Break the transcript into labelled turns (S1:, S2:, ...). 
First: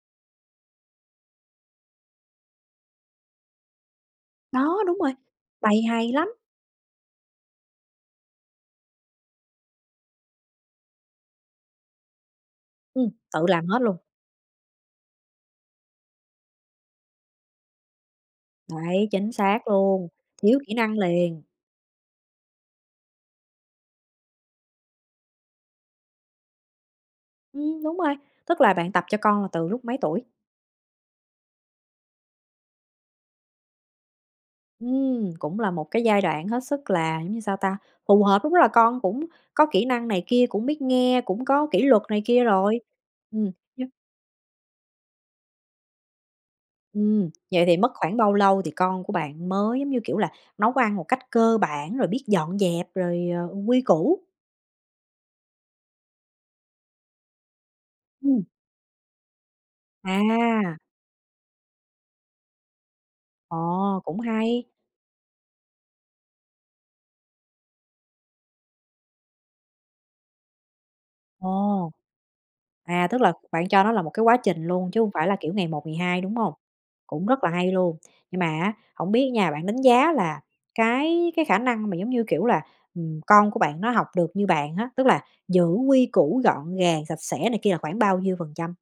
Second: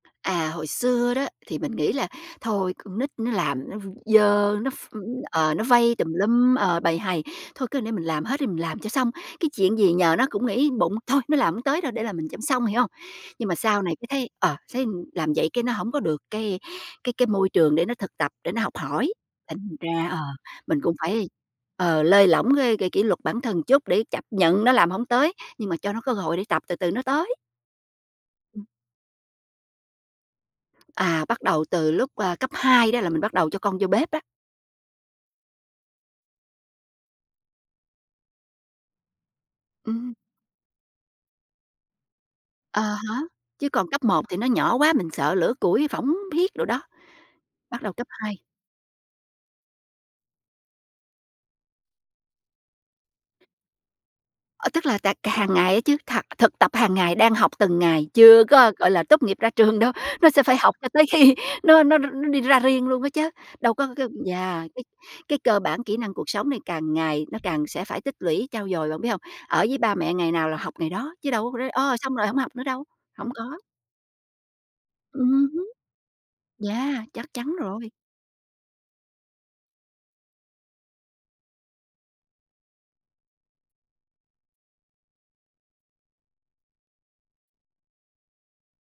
S1: À, hồi xưa đó, thì mình nghĩ là thôi con nít nó làm nó v dơ, nó
S2: Đó,
S1: ph
S2: đúng rồi,
S1: ờ, nó
S2: bầy
S1: vây
S2: hầy
S1: tùm
S2: lắm.
S1: lum, ờ, bầy hầy. Thôi cứ để mình làm hết đi, mình làm cho xong. Cái chuyện gì nhờ nó cũng nghĩ bụng "Thôi, nó làm hông tới đâu để làm mình cho xong", hiểu hông?
S2: Ừm, tự
S1: Nhưng mà
S2: làm
S1: sau
S2: hết
S1: này
S2: luôn.
S1: cái thấy, ờ, thấy làm vậy cái nó hổng có được cái cái cái môi trường để nó thực tập, để nó học
S2: Đấy,
S1: hỏi.
S2: chính
S1: Thành
S2: xác
S1: ra
S2: luôn,
S1: ờ,
S2: thiếu kỹ
S1: mình cũng
S2: năng
S1: phải,
S2: liền.
S1: ờ, lơi lỏng cái cái kỷ luật bản thân một chút để chấp nhận nó làm hổng tới, nhưng mà cho nó cơ hội để tập từ từ nó tới.
S2: Ừm, đúng rồi, tức
S1: Ừm.
S2: là bạn tập cho con là từ lúc mấy tuổi?
S1: À, bắt đầu từ lúc, ờ, cấp 2 đó là mình bắt đầu cho con vô bếp đó.
S2: Ừm, cũng là một cái giai đoạn hết sức là giống như sao ta, phù hợp. Đúng là con cũng có kỹ năng
S1: Ừm.
S2: này kia, cũng biết nghe, cũng có kỷ luật này kia rồi.
S1: Ờ ha,
S2: Ừm
S1: chứ còn
S2: nhưng
S1: cấp 1 thì nó nhỏ quá, mình sợ lửa củi phỏng phiết đồ đó.
S2: Ừm, vậy thì
S1: Bắt
S2: mất
S1: đầu cấp
S2: khoảng bao
S1: 2
S2: lâu thì con của bạn mới, giống như, kiểu là, nấu ăn một cách cơ bản, rồi biết dọn dẹp, rồi, ờ, quy củ.
S1: Ờ, tức là tà c hàng ngày á chứ, thạc thực tập hàng ngày, đang học từng ngày, chưa
S2: Ừm.
S1: có, gọi là, tốt nghiệp ra trường đâu, nó sẽ phải học
S2: À.
S1: cho tới khi nó nó r nó đi ra riêng luôn á chớ. Đâu có c
S2: Ồ,
S1: cái
S2: cũng hay!
S1: yeah, cái cái cơ bản kỹ năng cuộc sống này càng ngày nó càng sẽ phải tích lũy, trau dồi, bạn biết hông? Ở với ba mẹ ngày nào là học ngày đó, chứ đâu có rồi,
S2: Ồ!
S1: ơ, xong rồi hổng học nữa đâu,
S2: À, tức
S1: hổng
S2: là
S1: có.
S2: bạn cho nó là một cái quá trình luôn chứ hông phải là,
S1: Ừm
S2: kiểu,
S1: hứm.
S2: ngày một ngày hai, đúng hông?
S1: Yeah,
S2: Cũng
S1: chắc
S2: rất là
S1: chắn
S2: hay
S1: rồi.
S2: luôn. Nhưng mà á hổng biết á nha, bạn đánh giá là cái cái khả năng mà giống như, kiểu là, ừ, con của bạn nó học được như bạn á, tức là giữ quy củ gọn gàng, sạch sẽ này kia là khoảng bao nhiêu phần trăm?